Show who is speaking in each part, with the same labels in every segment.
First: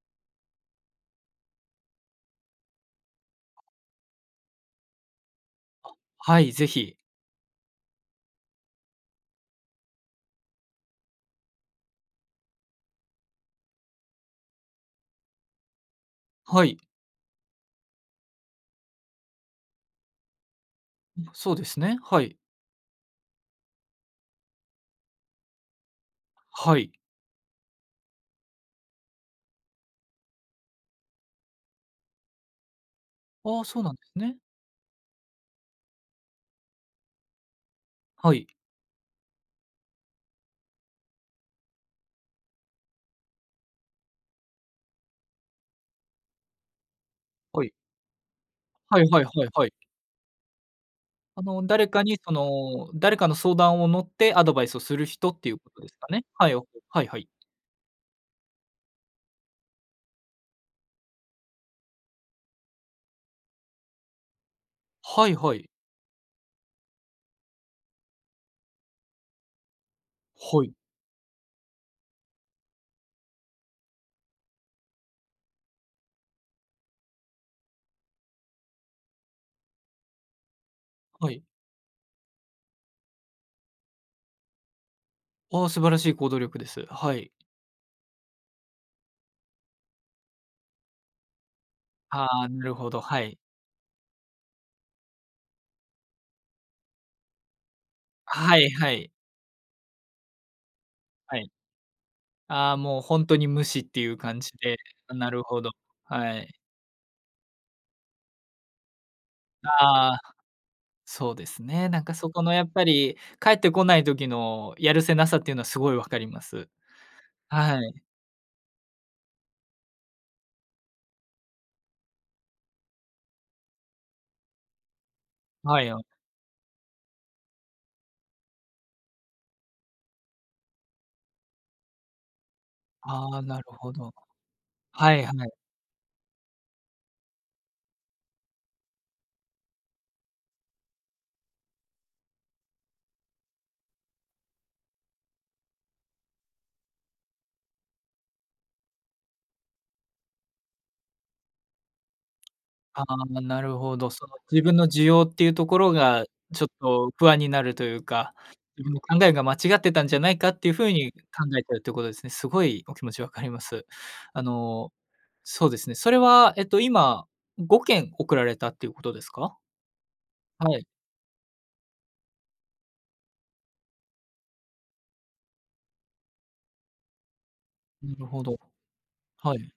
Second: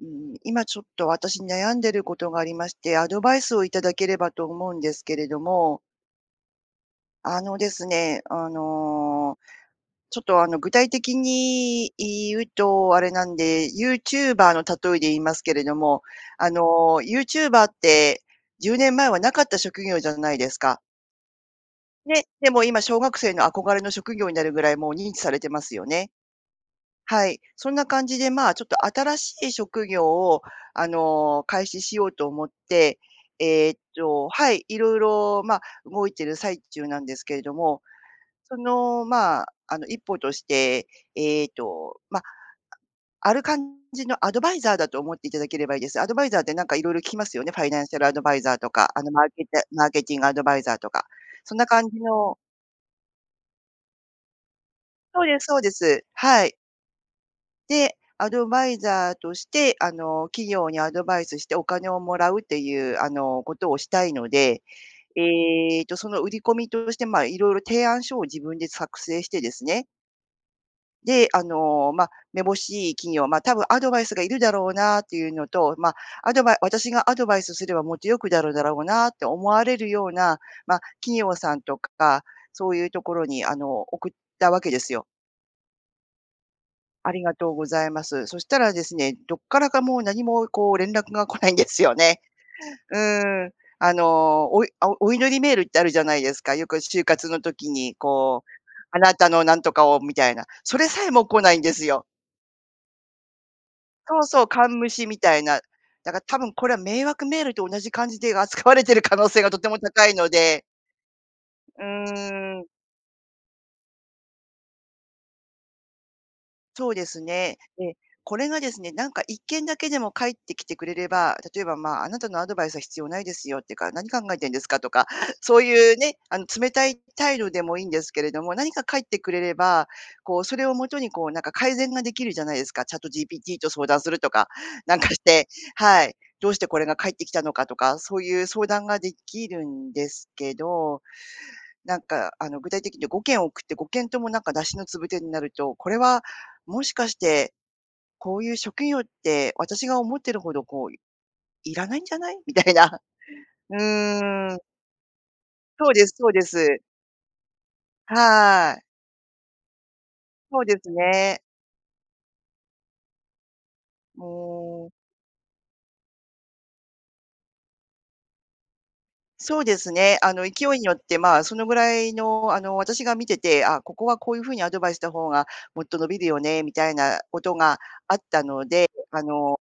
Speaker 1: うーん、今、ちょっと私悩んでることがありまして、アドバイスをいただければと思うんですけれども。
Speaker 2: あ、はい、ぜひ。
Speaker 1: あのですね、あの、ちょっと、あの、具体的に言うとあれなんで、ユーチューバーの例えで言いますけれども、あ
Speaker 2: はい。
Speaker 1: のユーチューバーって10年前は無かった職業じゃないですか。
Speaker 2: うん、そうですね。は
Speaker 1: ね、
Speaker 2: い。
Speaker 1: でも、今、小学生の憧れの職業になるぐらいもう、認知されてますよね。
Speaker 2: はい。
Speaker 1: はい、そんな感じで、まあ、ちょっと新しい職業を、あの、開始しようと思って、
Speaker 2: ああ、
Speaker 1: えっ
Speaker 2: そうなんです
Speaker 1: と
Speaker 2: ね。
Speaker 1: はい、色々、まあ、動いてる最中なんですけれども、
Speaker 2: はい。
Speaker 1: その、まあ、あの、一歩として、えっと、ま、あある感じのアドバイザーだと思っていただければいいです。アドバイザーってなんか色々聞きますよね、フ
Speaker 2: は
Speaker 1: ァイ
Speaker 2: い。
Speaker 1: ナンシャルアドバイザーとか、
Speaker 2: は
Speaker 1: あ
Speaker 2: い
Speaker 1: の
Speaker 2: は
Speaker 1: マ
Speaker 2: い
Speaker 1: ーケ
Speaker 2: はい
Speaker 1: テ
Speaker 2: はい。
Speaker 1: マーケティングアドバイザーとか、
Speaker 2: あ
Speaker 1: そんな
Speaker 2: の、
Speaker 1: 感
Speaker 2: 誰
Speaker 1: じ
Speaker 2: かにそ
Speaker 1: の
Speaker 2: の誰かの相談を乗ってアドバイスをする
Speaker 1: そう
Speaker 2: 人っ
Speaker 1: です、
Speaker 2: ていう
Speaker 1: そう
Speaker 2: こ
Speaker 1: で
Speaker 2: とです
Speaker 1: す。
Speaker 2: かね。
Speaker 1: は
Speaker 2: は
Speaker 1: い。
Speaker 2: い、オッケー。はいはい。
Speaker 1: で、アドバイザーとして、あの、企業にアドバイスしてお金をもらうっていう、あの、ことをしたいので、
Speaker 2: はいはい。
Speaker 1: ええと、その売り込みとして、まあ、色々提案書を自分で作成してですね
Speaker 2: ほい。
Speaker 1: で、あの、ま、めぼしい企業、まあ、多分アドバイスがいるだろうなっていうのと、ま、アドバイ私がアドバイスすればもっと良くなるだろうなって思われるような、まあ企
Speaker 2: は
Speaker 1: 業
Speaker 2: い。
Speaker 1: さんとか、そういうところにあの送ったわけですよ。
Speaker 2: ああ、素晴らしい行動力です。
Speaker 1: あ
Speaker 2: は
Speaker 1: り
Speaker 2: い。
Speaker 1: がとうございます。そしたらですね、どっからかもう何もこう連絡が来ないんですよね。
Speaker 2: ああ、なるほ
Speaker 1: う
Speaker 2: ど、はい。
Speaker 1: ん。あの、おいお祈りメールってあるじゃないですか、よく就活の時にこう、
Speaker 2: はいは
Speaker 1: あ
Speaker 2: い。
Speaker 1: なたの何とかをみたいな、それさえも
Speaker 2: は
Speaker 1: 来
Speaker 2: い、
Speaker 1: ないんですよ。
Speaker 2: ああ、もう本当に無視っていう
Speaker 1: そう
Speaker 2: 感
Speaker 1: そう、
Speaker 2: じ
Speaker 1: 完
Speaker 2: で、
Speaker 1: 無視み
Speaker 2: な
Speaker 1: たい
Speaker 2: る
Speaker 1: な。
Speaker 2: ほど、
Speaker 1: だから多
Speaker 2: は
Speaker 1: 分
Speaker 2: い。
Speaker 1: これは迷惑メールと同じ感じで扱われている可能性がとても高い
Speaker 2: ああ、
Speaker 1: ので。
Speaker 2: そうです
Speaker 1: う
Speaker 2: ね。なんかそこの
Speaker 1: ー
Speaker 2: や
Speaker 1: ん。
Speaker 2: っぱり返ってこない時のやるせなさっていうのはすごいわかります。
Speaker 1: そうですね。
Speaker 2: は
Speaker 1: で、
Speaker 2: い。
Speaker 1: これがですね、なんか1件だけでも返ってきてくれれば、例えば、まあ、あなたのアドバイスは必要ないですよっていうか、何考えてんですかとか、そう
Speaker 2: はい
Speaker 1: いう
Speaker 2: よ。
Speaker 1: ね、あの冷たい態度でもいいんですけれども、何か書いてくれれば、こうそれをもとにこうなんか改善ができるじゃないですか、
Speaker 2: ああ、
Speaker 1: ChatGPT
Speaker 2: なる
Speaker 1: と相
Speaker 2: ほ
Speaker 1: 談す
Speaker 2: ど。
Speaker 1: るとか、なんか
Speaker 2: は
Speaker 1: し
Speaker 2: いは
Speaker 1: て、
Speaker 2: い。
Speaker 1: はい。どうしてこれが返ってきたのかとか、そういう相談ができるんですけど、なんかあの具体的に5件送って、5件ともなんか無しのつぶてになると、これはもしかして、こういう職業って私が思ってるほどこういらないんじゃない？みたいな。
Speaker 2: ああ、な
Speaker 1: う
Speaker 2: るほど。その
Speaker 1: ーん。
Speaker 2: 自分の需要っていうとこ
Speaker 1: そう
Speaker 2: ろ
Speaker 1: です、
Speaker 2: が
Speaker 1: そうで
Speaker 2: ちょっ
Speaker 1: す。
Speaker 2: と不安になるというか、
Speaker 1: はい。
Speaker 2: 自分の考えが間違ってたんじゃないかっ
Speaker 1: そう
Speaker 2: ていう
Speaker 1: です
Speaker 2: 風に
Speaker 1: ね。
Speaker 2: 考えているということですね。すごいお気持ち分かります。あ
Speaker 1: もう。
Speaker 2: の、そうですね、それはえっと今5件送られたっていうことですか？
Speaker 1: そうですね、あの勢
Speaker 2: は
Speaker 1: いに
Speaker 2: い。
Speaker 1: よって、まあ、そのぐらいの、あの、私が見てて、あ、ここはこういう風にアドバイスした方がもっと伸びるよねみたいなことがあ
Speaker 2: な
Speaker 1: っ
Speaker 2: るほ
Speaker 1: た
Speaker 2: ど。
Speaker 1: ので、あ
Speaker 2: は
Speaker 1: の、
Speaker 2: い。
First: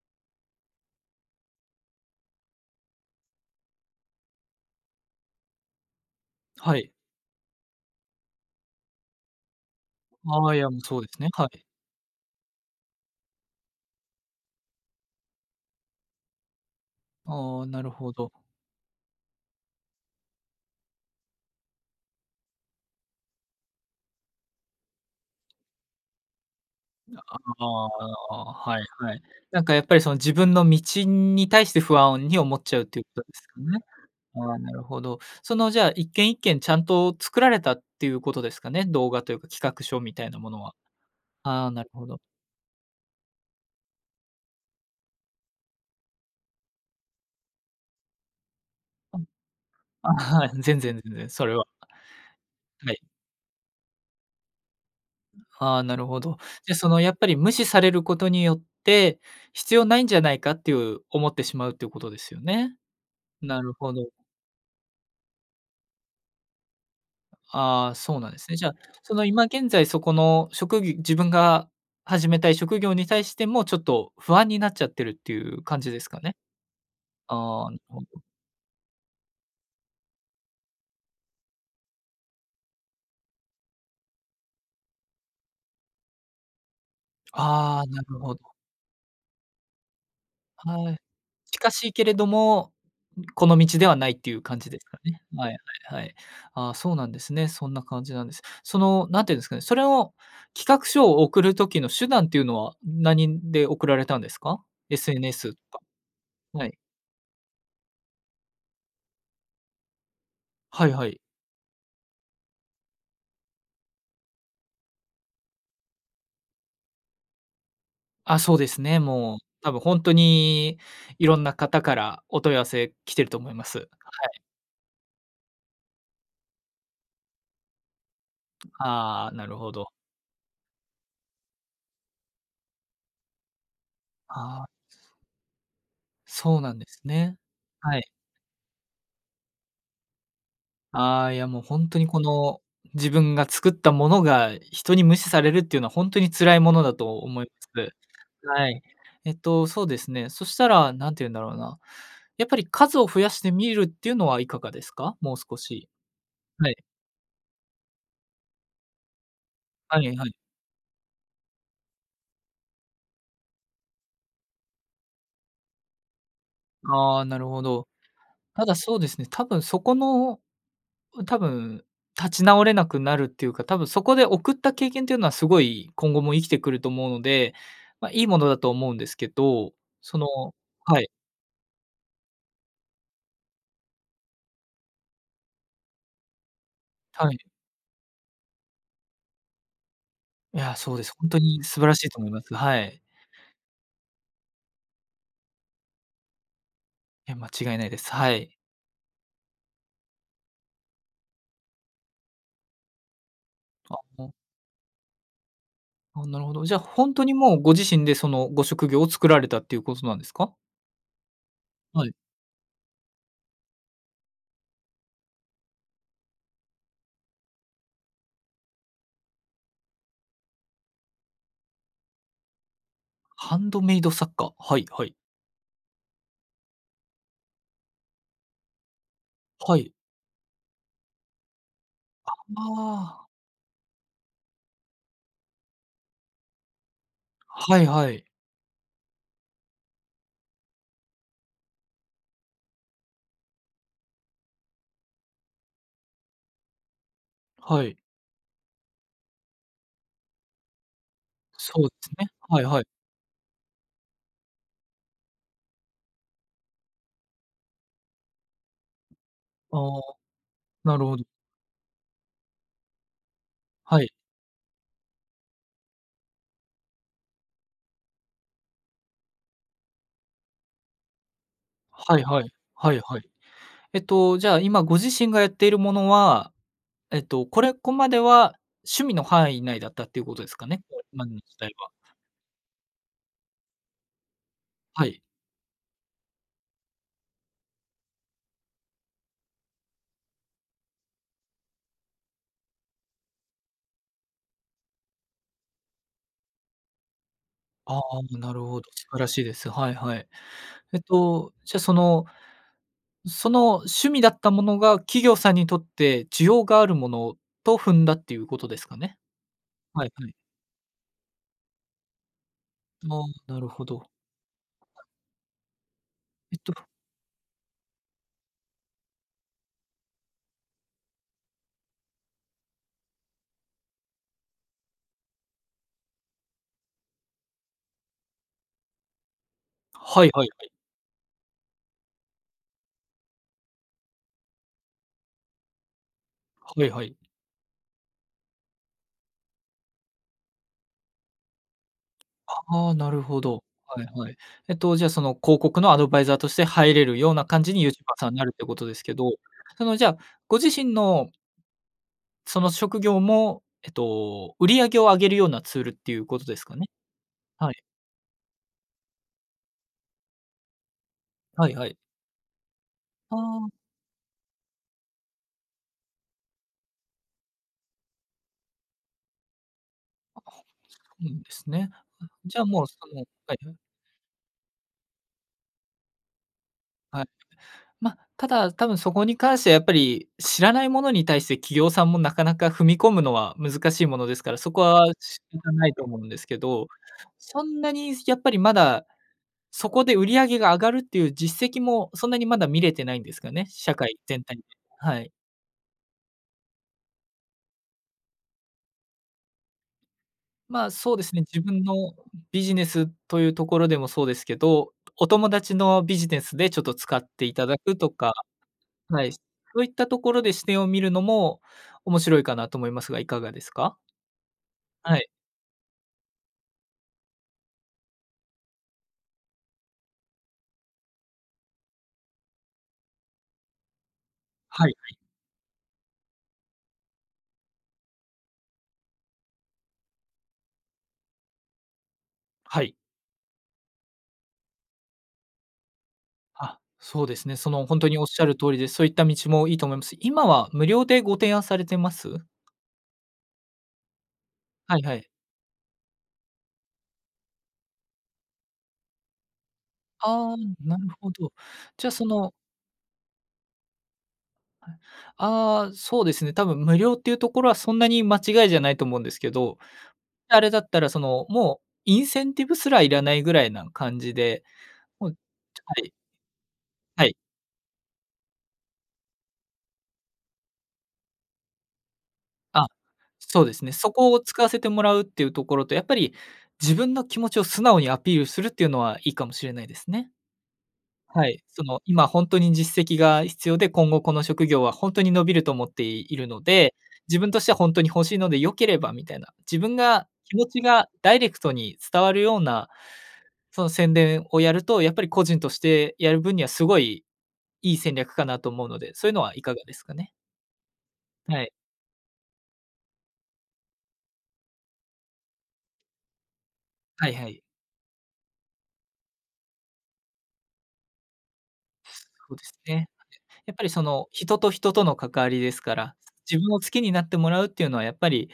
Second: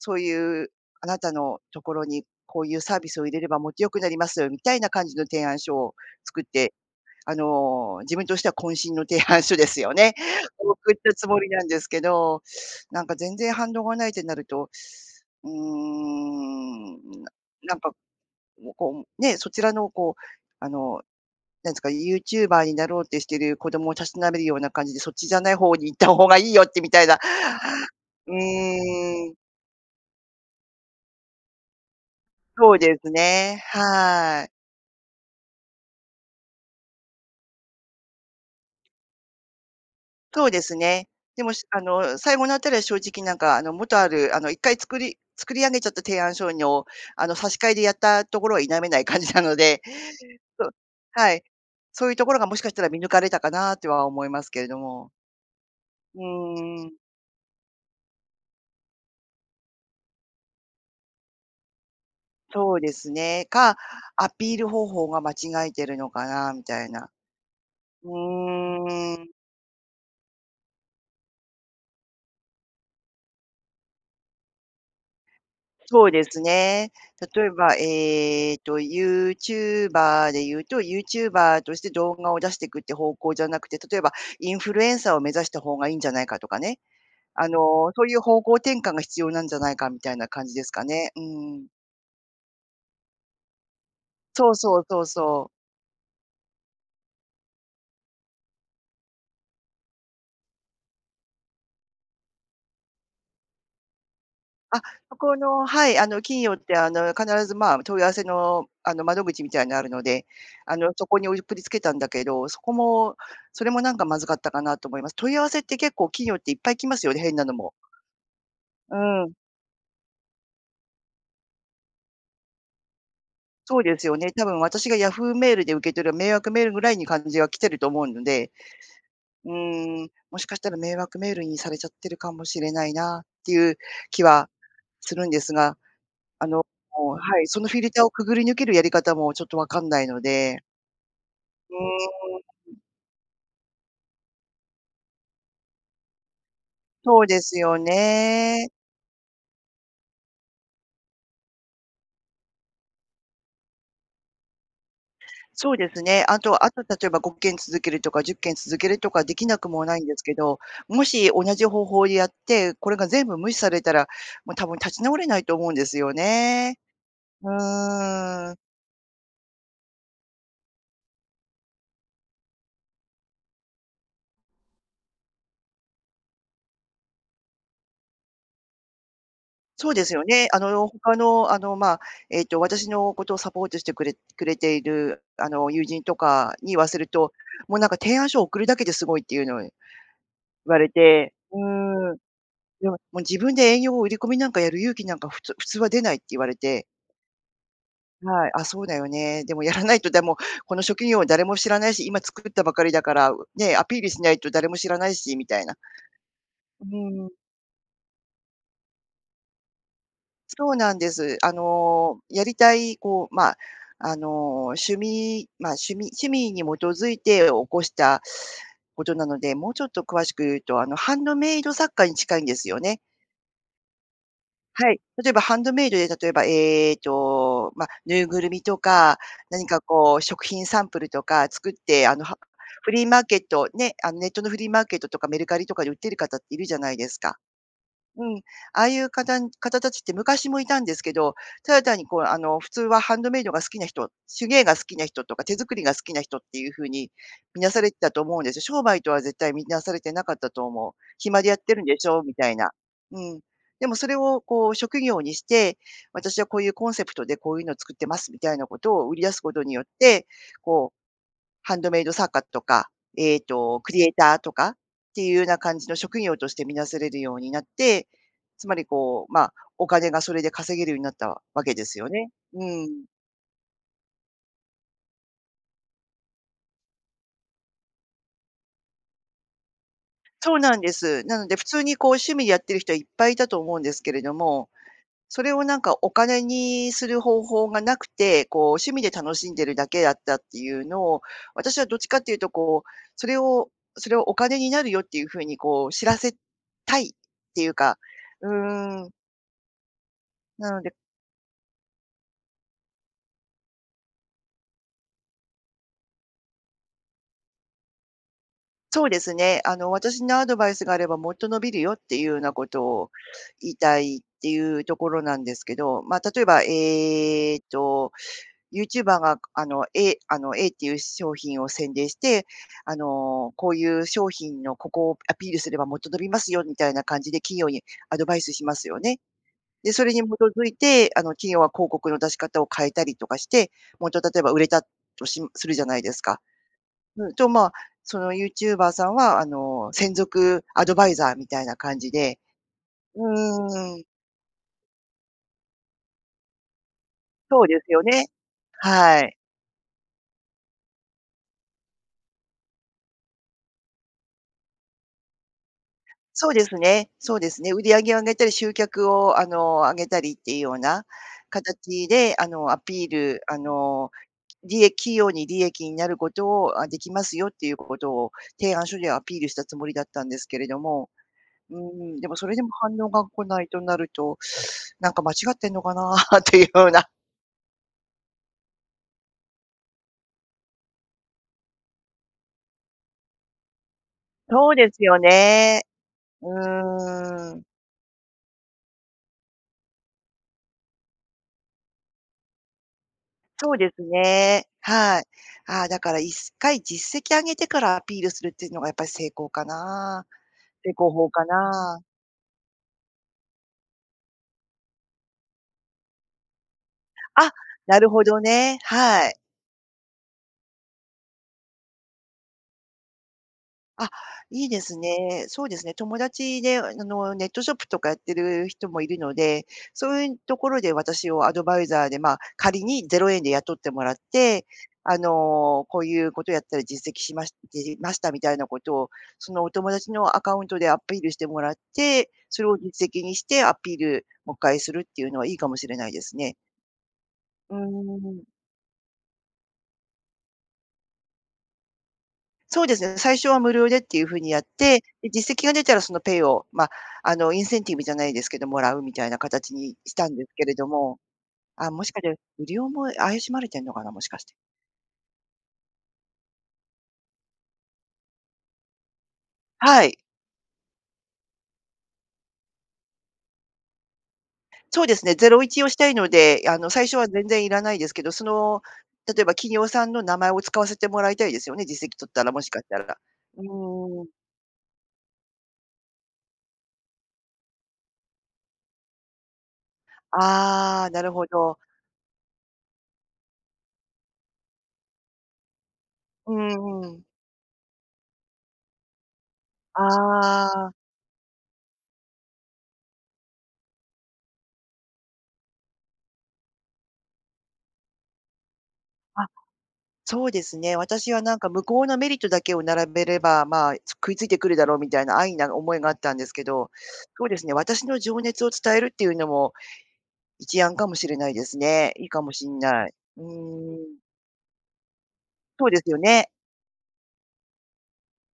Speaker 1: そういうあなたのところにこういうサービスを入れればもっと良くなります、みたいな感じの提案書を作って、
Speaker 2: はい。
Speaker 1: あの自分としては渾身の提案書ですよね。送っ
Speaker 2: そうで
Speaker 1: た
Speaker 2: す
Speaker 1: つ
Speaker 2: ね。
Speaker 1: も
Speaker 2: は
Speaker 1: り
Speaker 2: い。
Speaker 1: なんですけど、なんか全然反応がないってなると、うーん、な
Speaker 2: ああ、
Speaker 1: なん
Speaker 2: なる
Speaker 1: か、
Speaker 2: ほど。
Speaker 1: こうね、そちらの、こう、あの、なんですか、ユーチューバーになろうってしてる子供をたしなめるような感じで、そっちじゃない方に行った方がいいよってみたいな、
Speaker 2: あ
Speaker 1: う
Speaker 2: あ、はいはい。
Speaker 1: ーん。
Speaker 2: なんかやっぱりその自分の道に対して不安に思っち
Speaker 1: そう
Speaker 2: ゃう
Speaker 1: で
Speaker 2: という
Speaker 1: す
Speaker 2: ことです
Speaker 1: ね、
Speaker 2: かね。
Speaker 1: はい。
Speaker 2: ああ、なるほど。そのじゃあ一件一件ちゃんと作られたっていうことですかね、動画というか企画書みたいな
Speaker 1: そう
Speaker 2: も
Speaker 1: で
Speaker 2: のは。
Speaker 1: すね。でも、し
Speaker 2: ああ、
Speaker 1: あ
Speaker 2: なるほ
Speaker 1: の、
Speaker 2: ど。
Speaker 1: 最後のあたりは正直なんか、あの、元ある、あの、1回作り作り上げちゃった提案書の、あの、差し替えでやったところは否めない
Speaker 2: う
Speaker 1: 感
Speaker 2: ん。
Speaker 1: じなので、
Speaker 2: あ、はい、
Speaker 1: そう、
Speaker 2: 全然、全然、
Speaker 1: はい。
Speaker 2: それは。
Speaker 1: そういうところがもしかしたら
Speaker 2: は
Speaker 1: 見
Speaker 2: い。
Speaker 1: 抜かれたかなとは思いますけれども。
Speaker 2: ああ、なる
Speaker 1: う
Speaker 2: ほど。じゃ
Speaker 1: ー
Speaker 2: そ
Speaker 1: ん。
Speaker 2: のやっぱり無視されることによって、必要ないんじゃないかっていう、思ってしまうということですよ
Speaker 1: そ
Speaker 2: ね。
Speaker 1: うですね、
Speaker 2: なる
Speaker 1: か、
Speaker 2: ほど。
Speaker 1: アピール方法が間違えてるのかなみたいな。
Speaker 2: ああ、
Speaker 1: う
Speaker 2: そうなんですね。じゃあそ
Speaker 1: ー
Speaker 2: の
Speaker 1: ん。
Speaker 2: 今現在そこの職業自分が始めたい職業に対してもちょっと不安になっちゃってるっていう感じで
Speaker 1: そ
Speaker 2: す
Speaker 1: う
Speaker 2: か
Speaker 1: で
Speaker 2: ね？
Speaker 1: すね。例え
Speaker 2: ああ、
Speaker 1: ば、
Speaker 2: なるほど。
Speaker 1: ええと、ユーチューバーで言うと、ユーチューバーとして動画を出していくっていう方向じゃなくて、例えばインフルエンサーを目指した方がいいんじゃないかとかね。あ
Speaker 2: ああ、
Speaker 1: の
Speaker 2: な
Speaker 1: そうい
Speaker 2: る
Speaker 1: う
Speaker 2: ほ
Speaker 1: 方向
Speaker 2: ど。
Speaker 1: 転換が必要なんじゃないかみたいな感じですか
Speaker 2: はい、
Speaker 1: ね。う
Speaker 2: 近
Speaker 1: ん。
Speaker 2: しいけれども、この道ではないっていう
Speaker 1: そう
Speaker 2: 感じ
Speaker 1: そ
Speaker 2: で
Speaker 1: う
Speaker 2: すか
Speaker 1: そう
Speaker 2: ね。
Speaker 1: そう。
Speaker 2: はいはいはい。ああ、そうなんですね。そんな感じなんです。その何て言うんですかね、それを企画書を送る時の手段っていうのは何で送られたんですか
Speaker 1: あ、そこ
Speaker 2: ？SNS と
Speaker 1: の、
Speaker 2: か。
Speaker 1: はい、あの企業っ
Speaker 2: は
Speaker 1: て
Speaker 2: い。
Speaker 1: あの必ず、まあ、問い合わせのあの窓口みたいなのがあるので、あ
Speaker 2: は
Speaker 1: の
Speaker 2: い
Speaker 1: そ
Speaker 2: は
Speaker 1: こ
Speaker 2: い。
Speaker 1: に送りつけたんだけど、そこもそれもなんかまずかったかなと思います。問い合わせって結構企業っていっぱい来ますよね、変なのも。
Speaker 2: あ、そうです
Speaker 1: う
Speaker 2: ね、
Speaker 1: ん。
Speaker 2: もう多分本当にいろんな方からお問い合わせきてると思います。
Speaker 1: そう
Speaker 2: は
Speaker 1: ですよね、
Speaker 2: い。
Speaker 1: 多分私がヤフーメールで受け取る迷惑メールぐらいに感じが来てると思うので、
Speaker 2: ああ、な
Speaker 1: う
Speaker 2: るほど。
Speaker 1: ーん、もしかしたら迷惑メールにされちゃってるかもしれないなっていう気は
Speaker 2: ああ。
Speaker 1: するんですが、あの、
Speaker 2: そうなんです
Speaker 1: は
Speaker 2: ね、
Speaker 1: い、そのフィル
Speaker 2: は
Speaker 1: ターを
Speaker 2: い。
Speaker 1: くぐり抜けるやり方もちょっと分かんないので。
Speaker 2: ああ、いや、もう
Speaker 1: う
Speaker 2: ほんとにこの
Speaker 1: ーん。
Speaker 2: 自分が作ったものが人に無視されるっていうのはほんとに辛いものだと
Speaker 1: そうで
Speaker 2: 思い
Speaker 1: すよ
Speaker 2: ます。
Speaker 1: ね。
Speaker 2: はい。えっと、そうですね、そしたら、何て言うんだろうな。やっぱり数を増やしてみるっていうのはいかがですか？もう少
Speaker 1: そう
Speaker 2: し。
Speaker 1: ですね、あと
Speaker 2: は
Speaker 1: あ
Speaker 2: い。
Speaker 1: と例えば5件続けるとか10件続けるとかできなくもない
Speaker 2: は
Speaker 1: んで
Speaker 2: い
Speaker 1: す
Speaker 2: は
Speaker 1: け
Speaker 2: い。
Speaker 1: ど、もし同じ方法でやって、これが全部無視されたら、もう多分立ち直れないと思うんですよね。
Speaker 2: ああ、なる
Speaker 1: う
Speaker 2: ほど。
Speaker 1: ーん。
Speaker 2: ただ、そうですね、多分そこの、多分立ち直れなくなるっていうか、多分そこで送った経験というのはすごい今後も生きてくると思うので、ま、いいものだと思うんですけど、
Speaker 1: そうです
Speaker 2: そ
Speaker 1: よ
Speaker 2: の
Speaker 1: ね。あの、
Speaker 2: はい。
Speaker 1: 他の、あの、まあ、ええと、私のことサポートしてくれくれている、あの、友人とかに言わせる
Speaker 2: は
Speaker 1: と、
Speaker 2: い。
Speaker 1: もうなんか提案書を送るだけですごいっていうの、言
Speaker 2: いや、
Speaker 1: われ
Speaker 2: そうです。ほん
Speaker 1: て
Speaker 2: と
Speaker 1: う
Speaker 2: に素晴らしい
Speaker 1: ーん。
Speaker 2: と思います。は
Speaker 1: でも、
Speaker 2: い。
Speaker 1: もう自分で営業を売り込みなんかやる勇気なんかふつ普通は出ないって言われて。
Speaker 2: いや、間違いないです。は
Speaker 1: はい、
Speaker 2: い。
Speaker 1: あ、そうだよね。でも、やらないと、でも、この職業は誰も知らないし、今作ったばかりだから、ね、アピ
Speaker 2: あ、
Speaker 1: ールしな
Speaker 2: お
Speaker 1: いと誰も知らないしみたいな。
Speaker 2: あ、なるほど。じゃ、
Speaker 1: う
Speaker 2: ほんと
Speaker 1: ん。
Speaker 2: にもうご自身でそのご職業を作られたっていうことなんですか？
Speaker 1: そうなんです。あ
Speaker 2: はい。
Speaker 1: の、やりたい、こう、まあ、あの、趣味、まあ、趣味趣味に基づいて起こしたことなので、もうちょっと詳しく言うと、あの、ハンドメイド作家に近いんですよね。
Speaker 2: ハンドメイド作家。はい
Speaker 1: はい、
Speaker 2: はい。
Speaker 1: 例えばハンドメイドで、例えば、えっと、ま、ぬいぐるみとか、何
Speaker 2: は
Speaker 1: か
Speaker 2: い。
Speaker 1: こう食品サンプルとか作って、あの、
Speaker 2: あ、
Speaker 1: はフリーマ
Speaker 2: あ
Speaker 1: ー
Speaker 2: あ。
Speaker 1: ケット、ね、あの、ネットのフリーマーケットとかメルカリとかで売ってる方っているじゃないですか。
Speaker 2: はいは
Speaker 1: う
Speaker 2: い。
Speaker 1: ん、ああいうかたん方たちって昔もいたんですけど、ただ単にこう、あの、普通はハンドメイドが好きな人、手芸が好きな人とか、手作りが好きな人っていうふうに、見なさ
Speaker 2: は
Speaker 1: れ
Speaker 2: い。
Speaker 1: てたと思うんですよ。商売とは絶対見なされてなかったと思う。暇でやってる
Speaker 2: そ
Speaker 1: ん
Speaker 2: うで
Speaker 1: でし
Speaker 2: す
Speaker 1: ょ、
Speaker 2: ね。
Speaker 1: みたい
Speaker 2: はい
Speaker 1: な。
Speaker 2: はい。
Speaker 1: うん。でもそれをこう、職業にして、私はこういうコンセプトでこういうのを作ってますみたいなことを売り出すことに
Speaker 2: あ
Speaker 1: よっ
Speaker 2: あ、
Speaker 1: て、こう、
Speaker 2: なるほど。
Speaker 1: ハンドメイド作家とか、ええと、ク
Speaker 2: は
Speaker 1: リ
Speaker 2: い。
Speaker 1: エイターとかっていうような感じの職業としてみなされるようになって、つまり、こう、まあ、お金がそれで稼げるようになったわけですよ
Speaker 2: はい
Speaker 1: ね。
Speaker 2: はい。
Speaker 1: う
Speaker 2: はい
Speaker 1: ん。
Speaker 2: はい。えっと、じゃあ今ご自身がやっているものは、えっと、これこまでは趣味の範囲内だったっていうことです
Speaker 1: そう
Speaker 2: か
Speaker 1: なん
Speaker 2: ね？
Speaker 1: で
Speaker 2: これ
Speaker 1: す。
Speaker 2: までの
Speaker 1: な
Speaker 2: 時
Speaker 1: ので普
Speaker 2: 代
Speaker 1: 通
Speaker 2: は。
Speaker 1: にこう趣味でやってる人はいっぱいいたと思うんですけれども、
Speaker 2: はい。
Speaker 1: それをなんかお金にする方法が無くて、こう趣味で楽しんでるだけだったっていうのを、私はどっちかっていうとこう、それをそれをお金になるよっていうふうにこう知らせたいっていうか
Speaker 2: ああ、
Speaker 1: う
Speaker 2: なるほど。
Speaker 1: ー
Speaker 2: 素
Speaker 1: ん。
Speaker 2: 晴らしいです。はいはい。
Speaker 1: なので
Speaker 2: えっと、じゃ、そのその趣味だったものが企業さんにとって需要があるものと踏んだっていうことですか
Speaker 1: そう
Speaker 2: ね。
Speaker 1: ですね、あの、
Speaker 2: はい
Speaker 1: 私
Speaker 2: はい。
Speaker 1: のアドバイスがあればもっと伸びるよっていうようなことを
Speaker 2: あ、なる
Speaker 1: 言い
Speaker 2: ほ
Speaker 1: た
Speaker 2: ど。
Speaker 1: いっていうところなんですけど、まあ、例え
Speaker 2: えっ
Speaker 1: ば、
Speaker 2: と
Speaker 1: ええと、ユーチューバーがあの、えあの、エイっていう商品を宣伝して、あの、こういう商品のここをアピールすればもっと伸びますよみたいな感じで企業にアドバイスしますよね。で、それに基
Speaker 2: はいはいは
Speaker 1: づ
Speaker 2: い。
Speaker 1: いて、あの企業は広告の出し方を変えたりとかして、もっと例えば売れたとしするじゃないですか。
Speaker 2: はいはい。
Speaker 1: ん、とまあ、そのユーチューバーさんはあの、専属アドバイザーみたいな感じで、
Speaker 2: ああ、なる
Speaker 1: う
Speaker 2: ほど。
Speaker 1: ー
Speaker 2: は
Speaker 1: ん。
Speaker 2: いはい。えっと、じゃあ、その、広告のアドバイザーとして入れるような感
Speaker 1: そう
Speaker 2: じ
Speaker 1: で
Speaker 2: にユ
Speaker 1: す
Speaker 2: ーチ
Speaker 1: よ
Speaker 2: ューバー
Speaker 1: ね、
Speaker 2: さんになるってことですけ
Speaker 1: は
Speaker 2: ど、
Speaker 1: い。
Speaker 2: そのじゃあ、ご自身のその職業も、えっと、売り上げを上げるようなツールっていうこと
Speaker 1: そう
Speaker 2: で
Speaker 1: で
Speaker 2: す
Speaker 1: す
Speaker 2: かね？
Speaker 1: ね。そうですね、
Speaker 2: はい。
Speaker 1: 売り上げを上げたり、集客をあの、上げたりっていうような
Speaker 2: はいはい。
Speaker 1: 形であの、アピー
Speaker 2: あ
Speaker 1: ルあ
Speaker 2: あ。
Speaker 1: の、りえ企業に利益になることを「あ、できますよ」っていうことを提案書ではアピールしたつもりだったんで
Speaker 2: あ、
Speaker 1: すけれども、
Speaker 2: ほんとですか。へ
Speaker 1: う
Speaker 2: んですね。
Speaker 1: ーん、
Speaker 2: あ、
Speaker 1: でも、それ
Speaker 2: じゃ
Speaker 1: で
Speaker 2: あ、
Speaker 1: も
Speaker 2: もう、
Speaker 1: 反
Speaker 2: そ
Speaker 1: 応
Speaker 2: の
Speaker 1: が来
Speaker 2: は
Speaker 1: ない
Speaker 2: い。
Speaker 1: となると なんか間違ってんのかなっていうような。
Speaker 2: はい。ま、ただ、多分そこに関してはやっぱり知らないものに対して企業さんもなかなか踏み込むのは難しいものですから、そ
Speaker 1: そう
Speaker 2: こ
Speaker 1: です
Speaker 2: は
Speaker 1: よ
Speaker 2: 仕方
Speaker 1: ね。
Speaker 2: ないと思うんですけ
Speaker 1: う
Speaker 2: ど、
Speaker 1: ーん。
Speaker 2: そんなにやっぱりまだそこで売り上げが上がるっていう実績もそんなにまだ見れてないんですかね、
Speaker 1: そうで
Speaker 2: 社
Speaker 1: す
Speaker 2: 会全体で。
Speaker 1: ね、
Speaker 2: は
Speaker 1: はい。
Speaker 2: い。
Speaker 1: ああ、だから1回実績上げてからアピールするっていうのがやっぱり正攻かな、
Speaker 2: まあ、
Speaker 1: 正攻
Speaker 2: そうで
Speaker 1: 法
Speaker 2: すね、
Speaker 1: か
Speaker 2: 自分
Speaker 1: な。
Speaker 2: のビジネスというところでもそうですけど、お友達のビジネスでちょっと使って
Speaker 1: あ、
Speaker 2: いただく
Speaker 1: なる
Speaker 2: と
Speaker 1: ほ
Speaker 2: か
Speaker 1: どね、
Speaker 2: は
Speaker 1: は
Speaker 2: い、
Speaker 1: い。
Speaker 2: そういったところで視点を見るのも面白いかなと思いますが、いかがですか？
Speaker 1: あ、いいです
Speaker 2: はい。
Speaker 1: ね。そうですね、友達で、あの、ネットショップとかやってる人もいるので、そういうところで私をアドバイザーで、まあ仮に0円で雇ってもらって、
Speaker 2: はいは
Speaker 1: あ
Speaker 2: い。
Speaker 1: の、こういうことやったら実績しましじじましたみたいなことを、そのお友達のアカウントでアピールしてもらって、それを
Speaker 2: はい。
Speaker 1: 実績にしてアピール、もっかいするっていうのはいいかもしれないですね。
Speaker 2: あ、そうですね。そ
Speaker 1: うー
Speaker 2: のほんとにおっしゃ
Speaker 1: ん。
Speaker 2: る通りです。そういった道もいいと思います。今は無料でご提案されてます？
Speaker 1: そうですね、最初は無料でっていう風にやって、
Speaker 2: はいはい。
Speaker 1: で、実績が出たらそのペイを、まあ、あの、インセンティブじゃないですけど、貰うみたいな形にしたんです
Speaker 2: ああ、
Speaker 1: けれど
Speaker 2: なる
Speaker 1: も、
Speaker 2: ほど。
Speaker 1: ああ、も
Speaker 2: じゃあ、
Speaker 1: しかし
Speaker 2: そ
Speaker 1: て
Speaker 2: の
Speaker 1: 無料も怪しまれてんのかな、もしかして。
Speaker 2: ああ、そうですね。多分無料っていうところはそんなに間違いじゃないと思うんですけど。
Speaker 1: はい。
Speaker 2: あれだったら、その、もうインセンティブすらいらないぐらいな感じで、
Speaker 1: そうです
Speaker 2: も
Speaker 1: ね、
Speaker 2: う、
Speaker 1: ゼロイチを
Speaker 2: は
Speaker 1: した
Speaker 2: い。
Speaker 1: いので、あの、最初
Speaker 2: は
Speaker 1: は
Speaker 2: い。
Speaker 1: 全然いらないですけど。その、例えば企業さんの名前を使わせてもらいたいですよね、実績取ったら、もしかし
Speaker 2: あ、
Speaker 1: たら。う
Speaker 2: そうですね。そ
Speaker 1: ーん。
Speaker 2: こを使わせてもらうっていうところと、やっぱり自分の気持ちを素直にアピールするっていうのはいいかもしれないですね。
Speaker 1: ああ、なる
Speaker 2: は
Speaker 1: ほ
Speaker 2: い、
Speaker 1: ど。
Speaker 2: その今ほんとに実績が必要で、今後この職業はほんとに伸びると思っている
Speaker 1: う
Speaker 2: ので、
Speaker 1: んうん。
Speaker 2: 自分としてはほんとに欲しいので良ければみたいな。自分
Speaker 1: あ
Speaker 2: が気持ち
Speaker 1: あ。
Speaker 2: がダイレクトに伝わるような、その宣伝をやると、やっぱり個人としてやる分にはすごいいい戦略かなと思うので、そういうの
Speaker 1: あ、
Speaker 2: はいかがですかね？
Speaker 1: そうですね。私はなん
Speaker 2: は
Speaker 1: か
Speaker 2: い。
Speaker 1: 向こうのメリットだけを並べれば、ま、つ食いついてくるだろうみたいな安易な思いがあったんですけど。
Speaker 2: はい
Speaker 1: そう
Speaker 2: は
Speaker 1: で
Speaker 2: い。
Speaker 1: すね、私の情熱を伝えるっていうのも、一案かもしれないですね。いいかも
Speaker 2: そうで
Speaker 1: し
Speaker 2: す
Speaker 1: んな
Speaker 2: ね。
Speaker 1: い。う
Speaker 2: やっぱり
Speaker 1: ー
Speaker 2: そ
Speaker 1: ん。
Speaker 2: の、人と人との関わりです
Speaker 1: そう
Speaker 2: か
Speaker 1: です
Speaker 2: ら。
Speaker 1: よね。
Speaker 2: 自分を好きになってもらうっていうのはやっぱり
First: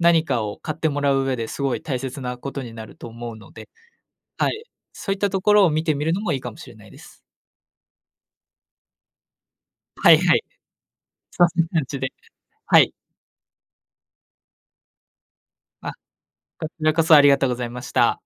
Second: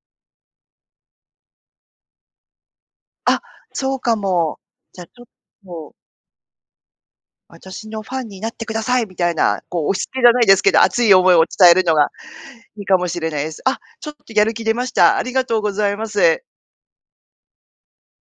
Speaker 2: 何かを買ってもらう上ですごい大切なことになると思う
Speaker 1: あ、
Speaker 2: ので。
Speaker 1: そうか
Speaker 2: は
Speaker 1: も。
Speaker 2: い、
Speaker 1: じゃ
Speaker 2: そ
Speaker 1: ち
Speaker 2: ういっ
Speaker 1: ょっ
Speaker 2: たところを見
Speaker 1: と。
Speaker 2: てみるのもいいかもしれないです。
Speaker 1: 私のファンになってくださいみたいな、こう押し
Speaker 2: はい
Speaker 1: 付けじゃ
Speaker 2: は
Speaker 1: な
Speaker 2: い。
Speaker 1: いですけど、熱い思い
Speaker 2: そ
Speaker 1: を
Speaker 2: んな
Speaker 1: 伝え
Speaker 2: 感
Speaker 1: るの
Speaker 2: じで。
Speaker 1: が
Speaker 2: は
Speaker 1: いい
Speaker 2: い。
Speaker 1: かもしれないです。あ、ちょっとやる気出ました。ありがとうござ
Speaker 2: あ、
Speaker 1: います。
Speaker 2: こちらこそありがとうございました。